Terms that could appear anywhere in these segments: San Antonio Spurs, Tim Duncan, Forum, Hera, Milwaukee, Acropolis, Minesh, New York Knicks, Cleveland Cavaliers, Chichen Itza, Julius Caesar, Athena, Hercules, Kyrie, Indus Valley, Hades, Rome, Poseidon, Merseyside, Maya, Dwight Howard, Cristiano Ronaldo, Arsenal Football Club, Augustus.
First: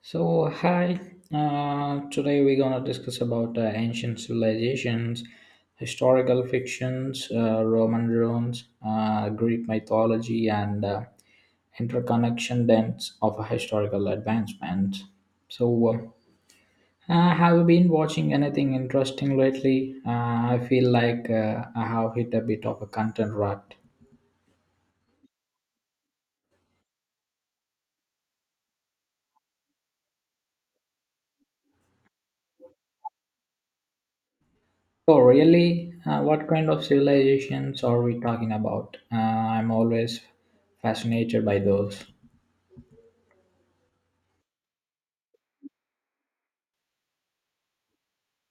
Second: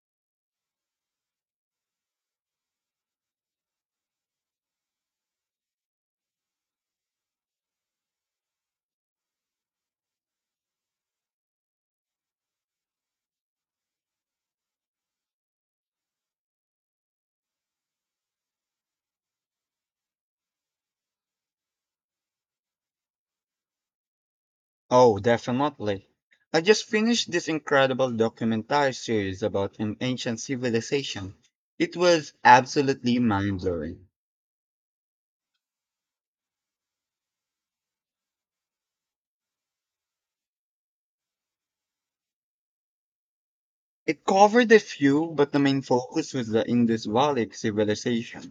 So hi, today we're gonna discuss about ancient civilizations, historical fictions, Roman ruins, Greek mythology, and interconnection dents of historical advancement. So, have you been watching anything interesting lately? I feel like I have hit a bit of a content rut. Oh, definitely. I just finished this incredible documentary series about an ancient civilization. It was absolutely mind-blowing. Oh, really? What kind of civilizations are we talking about? I'm always fascinated by those. It covered a few, but the main focus was the Indus Valley civilization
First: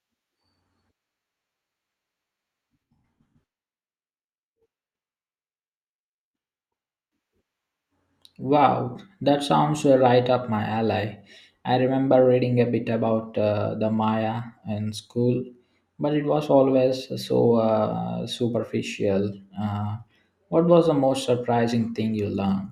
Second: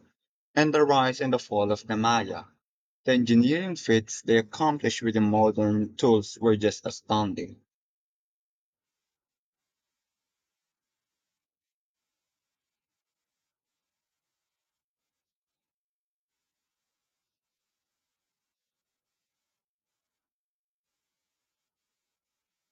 and the rise and the fall of the Maya. The engineering feats they accomplished with the modern tools were just astounding. Wow, that sounds right up my alley. I remember reading a bit about the Maya in school, but it was always so superficial. Uh, what was the most surprising thing you learned?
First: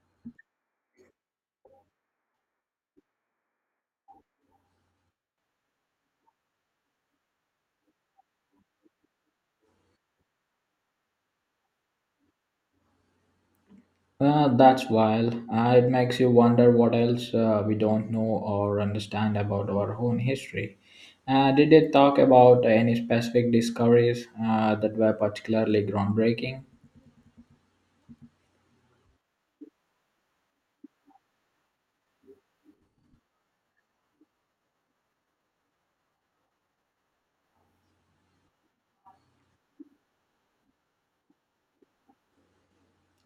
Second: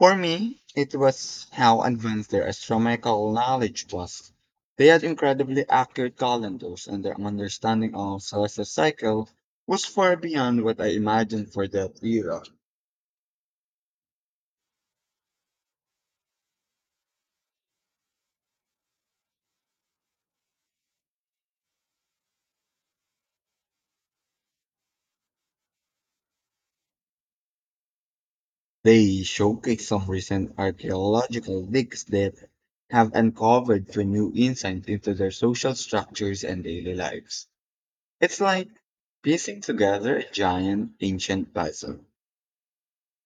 For me, it was how advanced their astronomical knowledge was. They had incredibly accurate calendars, and their understanding of celestial cycle was far beyond what I imagined for that era. That's wild. It makes you wonder what else we don't know or understand about our own history. Did they talk about any specific discoveries that were particularly groundbreaking? They showcased some recent archaeological digs that have uncovered for new insight into their social structures and daily lives. It's like piecing together a giant ancient puzzle.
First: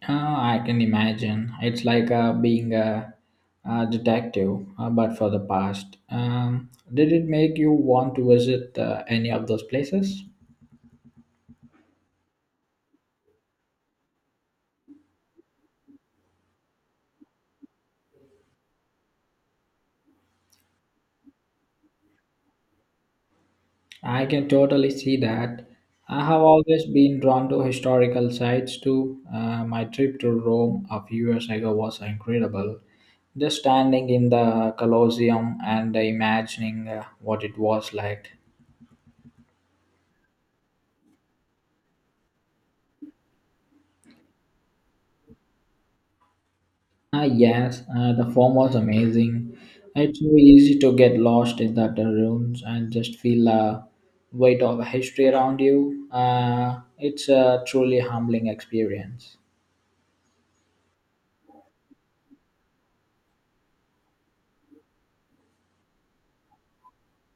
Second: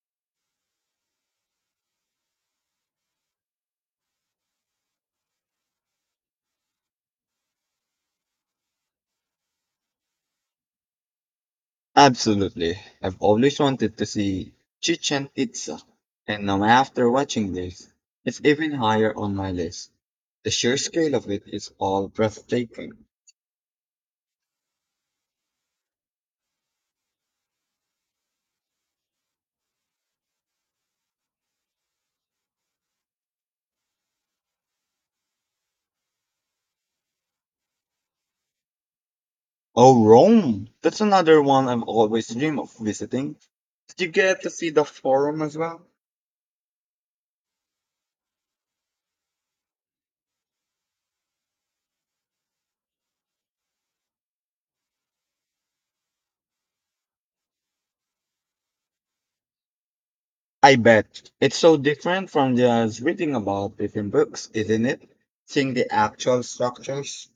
I can imagine. It's like being a detective, but for the past. Did it make you want to visit any of those places? Absolutely. I've always wanted to see Chichen Itza, and now after watching this, it's even higher on my list. The sheer scale of it is all breathtaking. I can totally see that. I have always been drawn to historical sites too. My trip to Rome a few years ago was incredible. Just standing in the Colosseum and imagining what it was like. Oh, Rome! That's another one I've always dreamed of visiting. Did you get to see the Forum as well? Ah, yes, the form was amazing. It's so easy to get lost in that rooms and just feel the weight of history around you. It's a truly humbling experience. I bet. It's so different from just reading about it in books, isn't it? Seeing the actual structures.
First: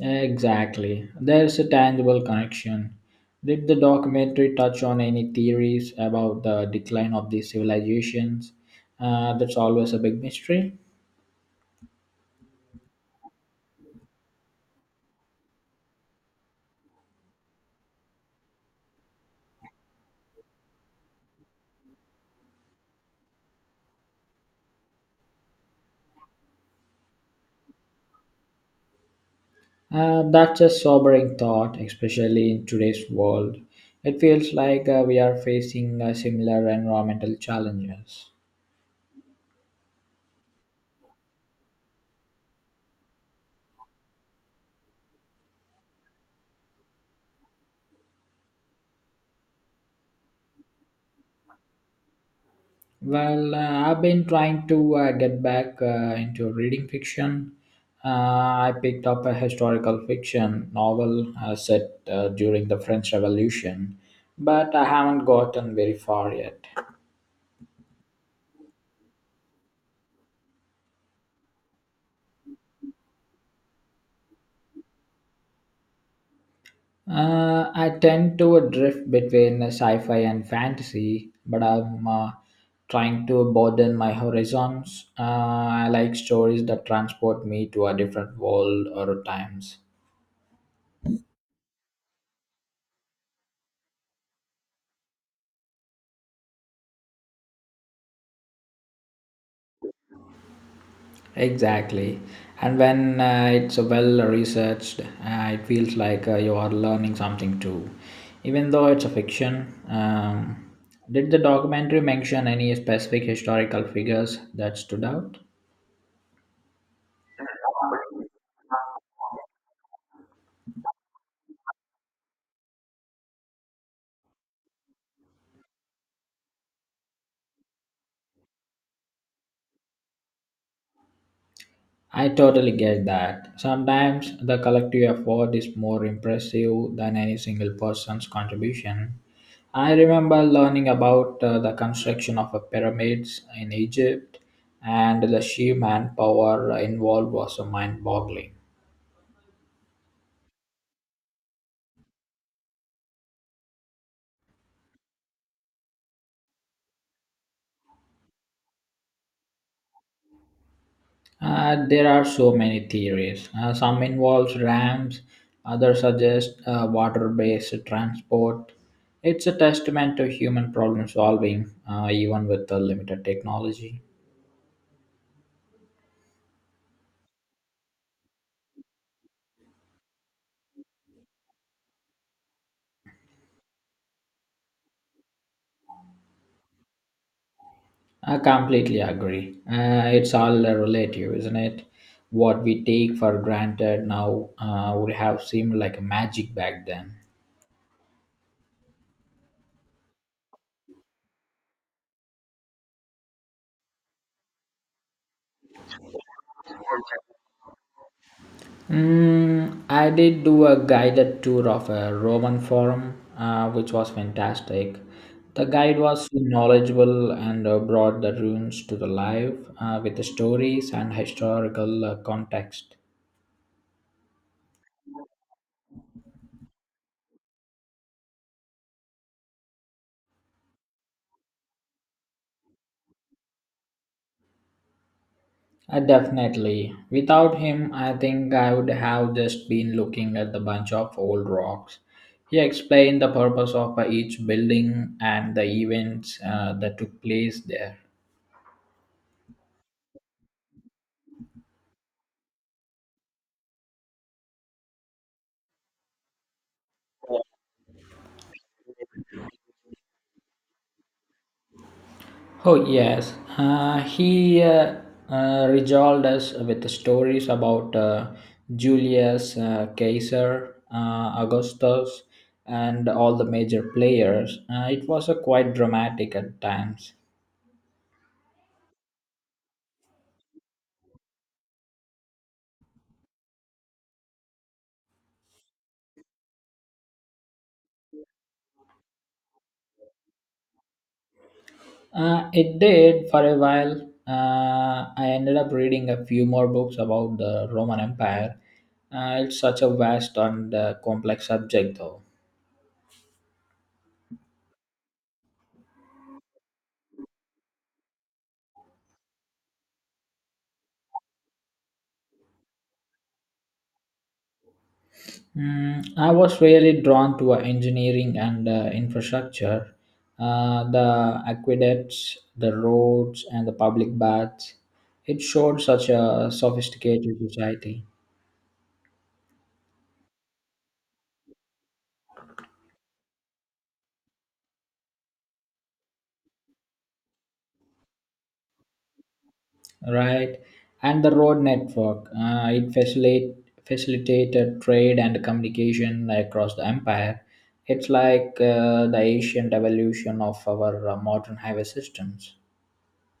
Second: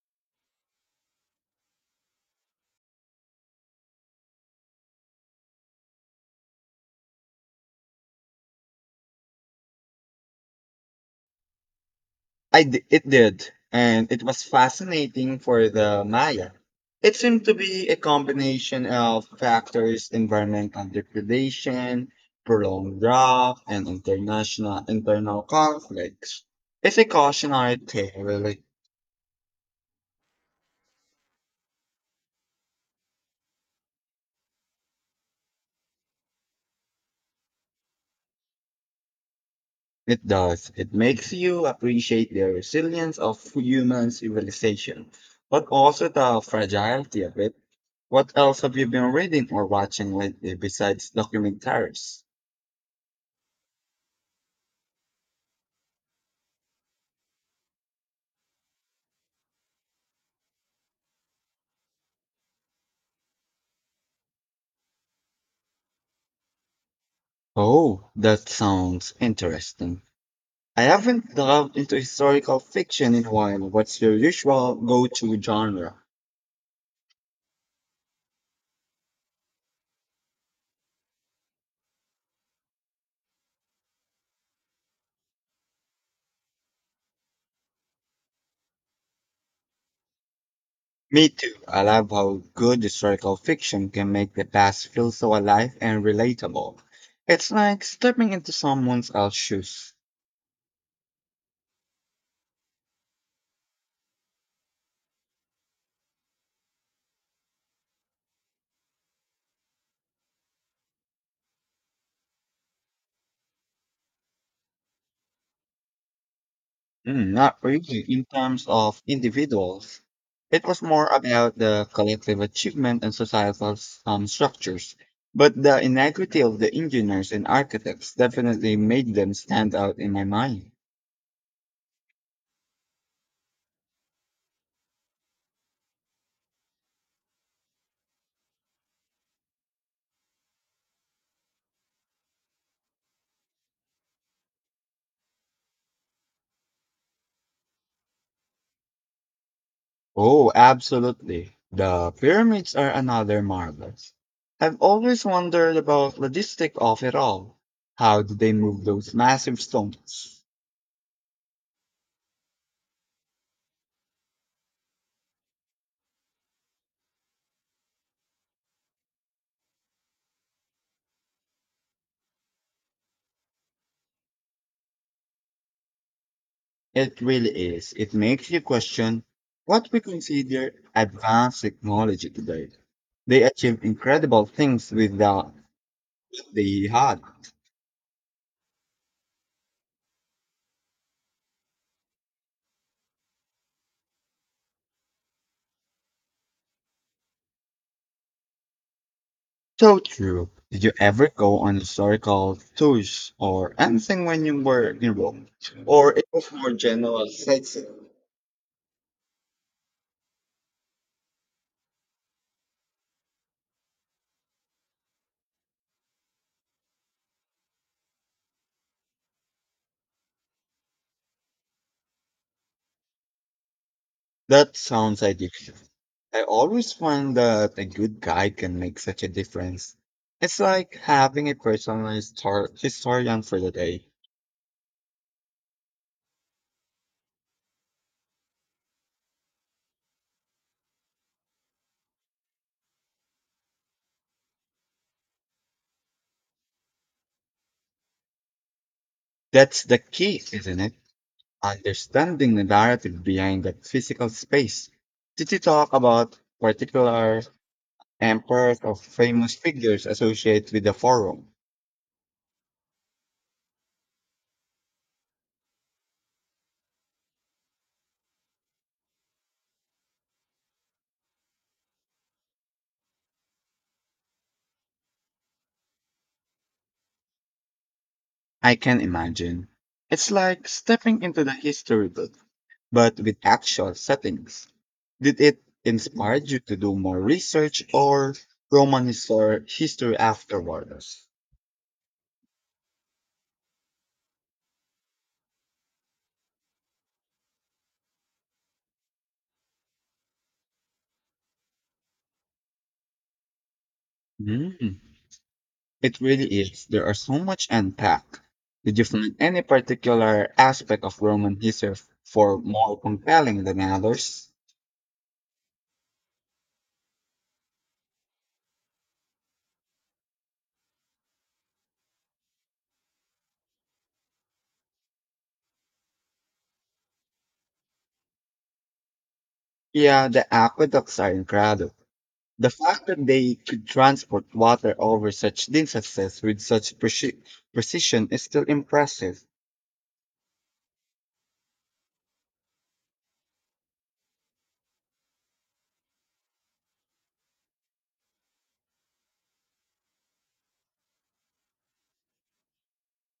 Exactly. There's a tangible connection. Did the documentary touch on any theories about the decline of these civilizations? That's always a big mystery. It did, and it was fascinating for the Maya. It seemed to be a combination of factors: environmental degradation, prolonged drought, and international internal conflicts. It's a cautionary tale, really. That's a sobering thought, especially in today's world. It feels like we are facing similar environmental challenges. It does. It makes you appreciate the resilience of human civilization, but also the fragility of it. What else have you been reading or watching lately besides documentaries? Well, I've been trying to get back into reading fiction. Uh, I picked up a historical fiction novel set during the French Revolution, but I haven't gotten very far yet. Oh, that sounds interesting. I haven't delved into historical fiction in a while. What's your usual go-to genre? I tend to drift between sci fi and fantasy, but I'm trying to broaden my horizons. I like stories that transport me to a different world or times. Me too. I love how good historical fiction can make the past feel so alive and relatable. It's like stepping into someone else's shoes. Exactly. And when it's well researched, it feels like you are learning something too, even though it's a fiction. Did the documentary mention any specific historical figures that stood out? Mm, not really in terms of individuals. It was more about the collective achievement and societal structures. But the inequity of the engineers and architects definitely made them stand out in my mind. I totally get that. Sometimes the collective effort is more impressive than any single person's contribution. I remember learning about the construction of a pyramids in Egypt, and the sheer manpower involved was so mind-boggling. Oh, absolutely. The pyramids are another marvel. I've always wondered about logistic of it all. How did they move those massive stones? There are so many theories. Some involves rams, others suggest water-based transport. It's a testament to human problem solving, even with the limited technology. It really is. It makes you question what we consider advanced technology today. They achieve incredible things without the, they had. I completely agree. It's all relative, isn't it? What we take for granted now would have seemed like magic back then. So true. Did you ever go on historical tours or anything when you were in Rome? Or it was more general sightseeing? Mm, I did do a guided tour of a Roman forum, which was fantastic. The guide was so knowledgeable and brought the ruins to the life with the stories and historical context. That sounds addictive. I always find that a good guide can make such a difference. It's like having a personal historian for the day. Definitely. Without him, I think I would have just been looking at the bunch of old rocks. He explained the purpose of each building and the events that took place there. That's the key, isn't it? Understanding the narrative behind that physical space. Did you talk about particular emperors or famous figures associated with the forum? Oh, yes. He regaled us with stories about Julius Caesar, Augustus, and all the major players. It was quite dramatic at times. I can imagine. It's like stepping into the history book, but with actual settings. Did it inspire you to do more research or Roman history afterwards? It did for a while. I ended up reading a few more books about the Roman Empire. It's such a vast and complex subject, though. Hmm. It really is. There are so much unpack. Did you find any particular aspect of Roman history for more compelling than others? Mm, I was really drawn to engineering and infrastructure, the aqueducts, the roads, and the public baths. It showed such a sophisticated society. Yeah, the aqueducts are incredible. The fact that they could transport water over such distances with such precision is still impressive. Right, and the road network, it facilitate facilitated trade and communication like across the empire. It's like the ancient evolution of our modern highway systems.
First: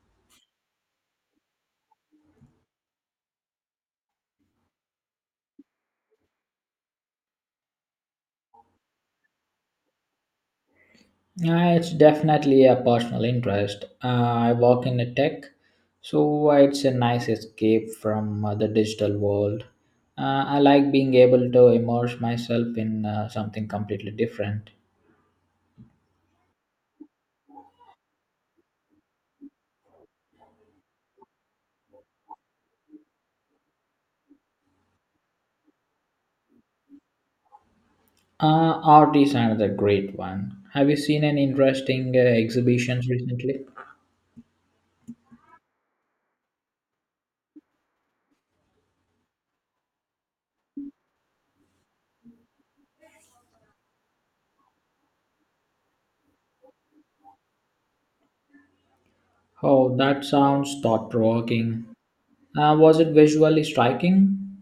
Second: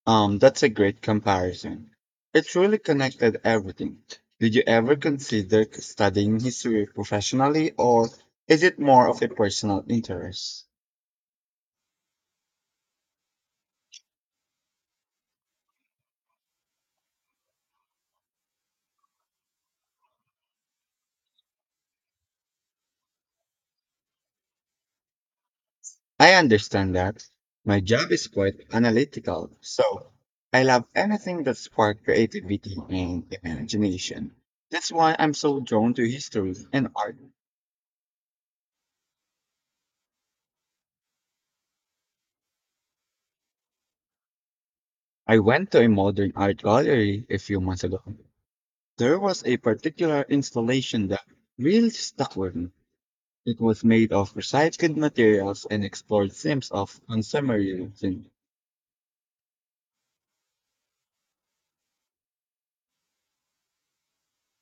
That's a great comparison. It really connected everything. Did you ever consider studying history professionally, or is it more of a personal interest? Yeah, it's definitely a personal interest. I work in the tech, so it's a nice escape from the digital world. I like being able to immerse myself in something completely different. I understand that. My job is quite analytical, so I love anything that sparks creativity and imagination. That's why I'm so drawn to history and art. Art is another great one. Have you seen any interesting exhibitions recently? I went to a modern art gallery a few months ago. There was a particular installation that really stuck with me. It was made of recycled materials and explored themes of consumerism. Oh, that sounds thought provoking. Was it visually striking?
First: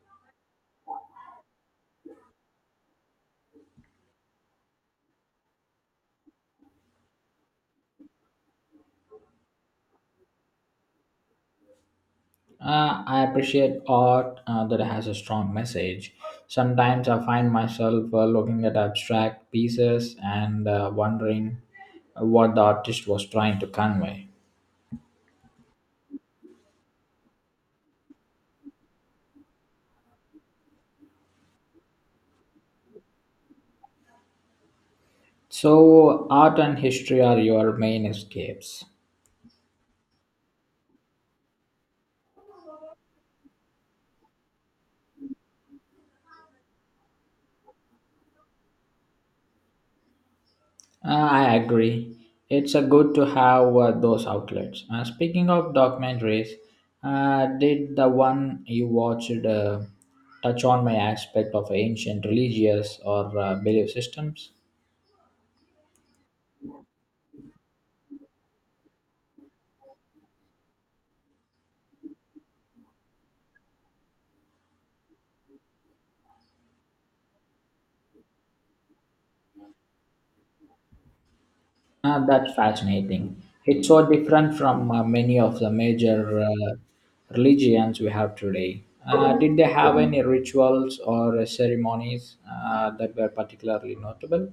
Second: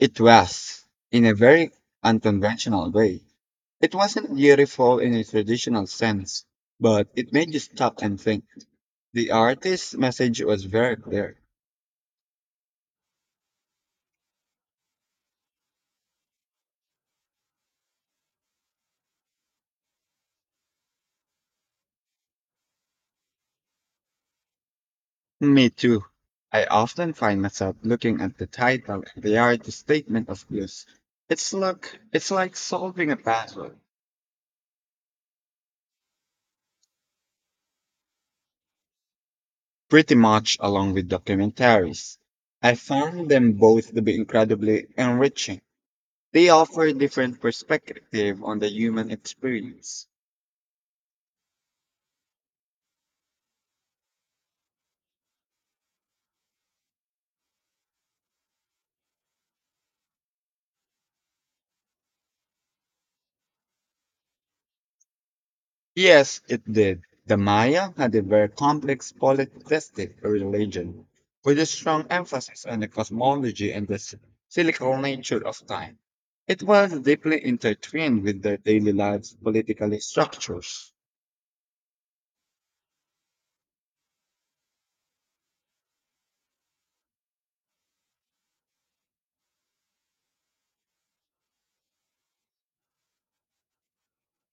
It was, in a very unconventional way. It wasn't beautiful in a traditional sense, but it made you stop and think. The artist's message was very clear. I appreciate art that has a strong message. Sometimes I find myself looking at abstract pieces and wondering what the artist was trying to convey. Me too. I often find myself looking at the title and the artist's statement of views. It's like it's like solving a puzzle, So, art and history are your main escapes. pretty much along with documentaries. I found them both to be incredibly enriching. They offer different perspective on the human experience. I agree. It's a good to have those outlets. Speaking of documentaries, did the one you watched touch on my aspect of ancient religious or belief systems? Yes, it did. The Maya had a very complex polytheistic religion with a strong emphasis on the cosmology and the cyclical nature of time. It was deeply intertwined with their daily lives, political structures. That's fascinating. It's so different from many of the major religions we have today. Did they have any rituals or ceremonies that were particularly notable?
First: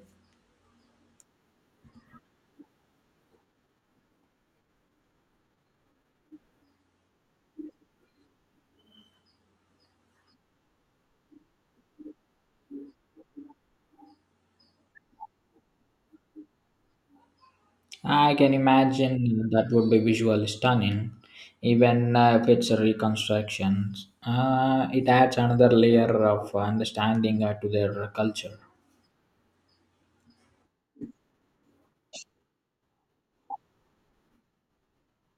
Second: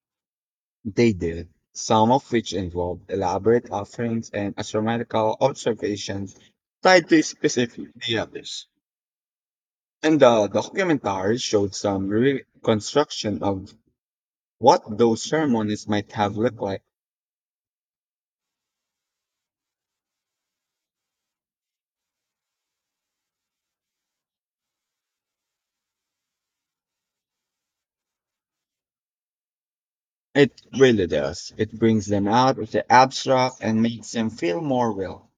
They did, some of which involved elaborate offerings and astronomical observations tied to specific deities. And the documentary showed some reconstruction of what those ceremonies might have looked like. I can imagine that would be visually stunning, even if it's a reconstruction. It adds another layer of understanding to their culture. It really does. It brings them out of the abstract and makes them feel more real.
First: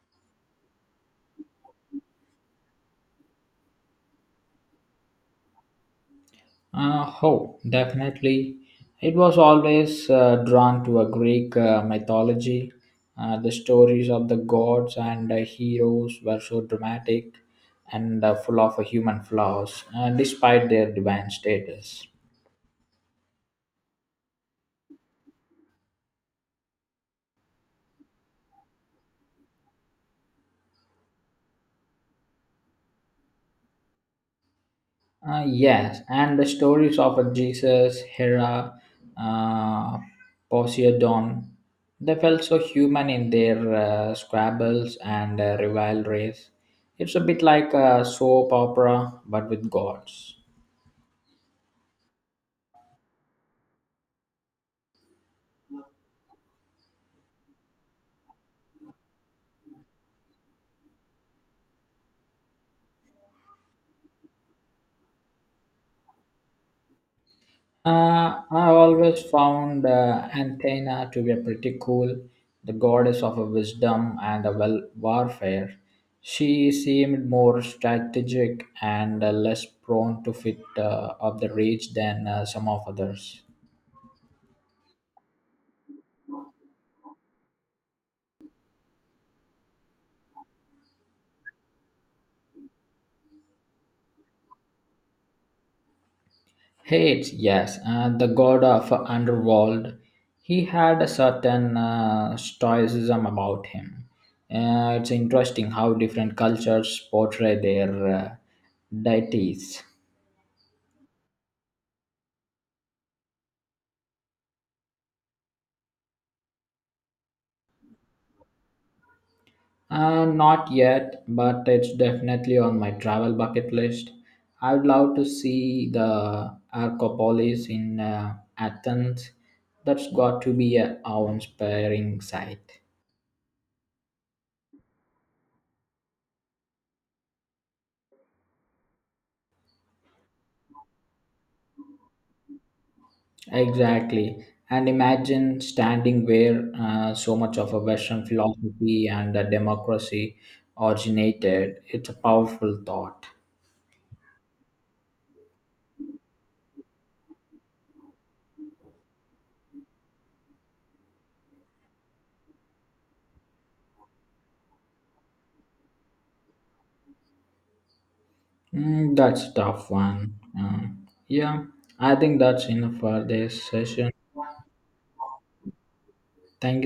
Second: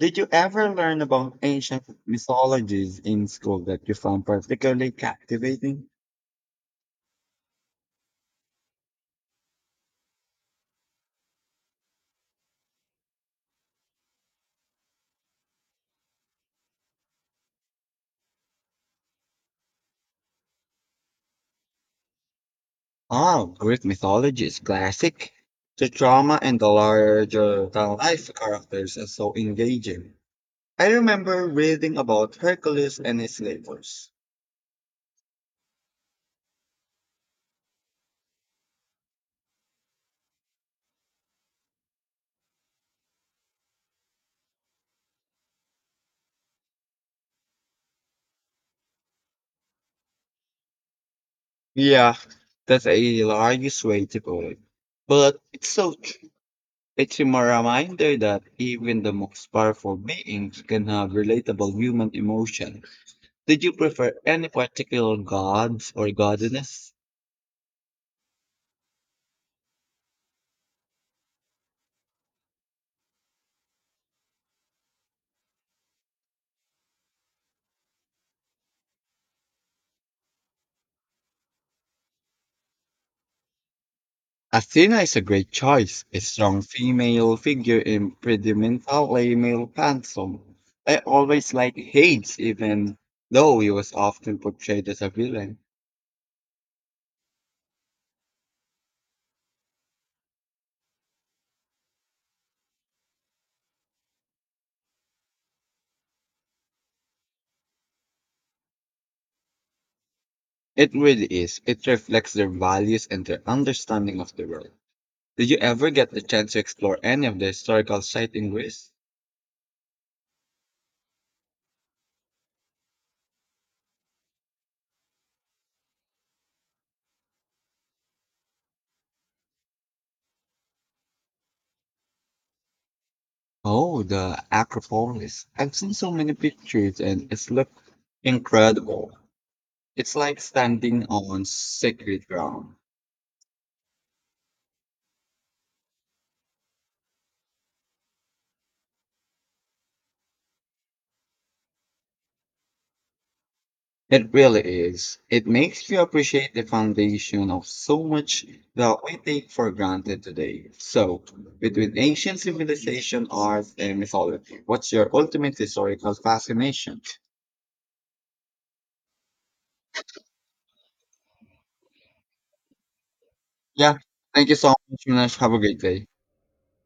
Did you ever learn about ancient mythologies in school that you found particularly captivating? Oh, definitely. It was always drawn to a Greek mythology. The stories of the gods and heroes were so dramatic and full of human flaws, despite their divine status. Oh, Greek mythology is classic. The drama and the larger than life characters are so engaging. I remember reading about Hercules and his labors. Yes, and the stories of a Jesus, Hera, uh, Poseidon, they felt so human in their squabbles and rivalries. It's a bit like a soap opera, but with gods. Yeah, that's a large way to put it. But it's so— it's a reminder that even the most powerful beings can have relatable human emotions. Did you prefer any particular gods or goddesses? I always found Antenna to be a pretty cool, the goddess of wisdom and a well warfare. She seemed more strategic and less prone to fit of the rage than some of others. Athena is a great choice, a strong female figure in predominantly male pantheon. I always liked Hades, even though he was often portrayed as a villain. Hades, yes, the god of underworld. He had a certain stoicism about him. It's interesting how different cultures portray their deities. It really is. It reflects their values and their understanding of the world. Did you ever get the chance to explore any of the historical sites in Greece? Not yet, but it's definitely on my travel bucket list. I would love to see the Arcopolis in Athens. That's got to be a awe-inspiring sight. Oh, the Acropolis. I've seen so many pictures and it's looked incredible. It's like standing on sacred ground. Exactly. And imagine standing where so much of a Western philosophy and a democracy originated. It's a powerful thought. It really is. It makes you appreciate the foundation of so much that we take for granted today. So, between ancient civilization, art, and mythology, what's your ultimate historical fascination? Mm, that's a tough one. Yeah, I think that's enough for this Yeah. session. Thank you so much, Minesh. Have a great day. Thank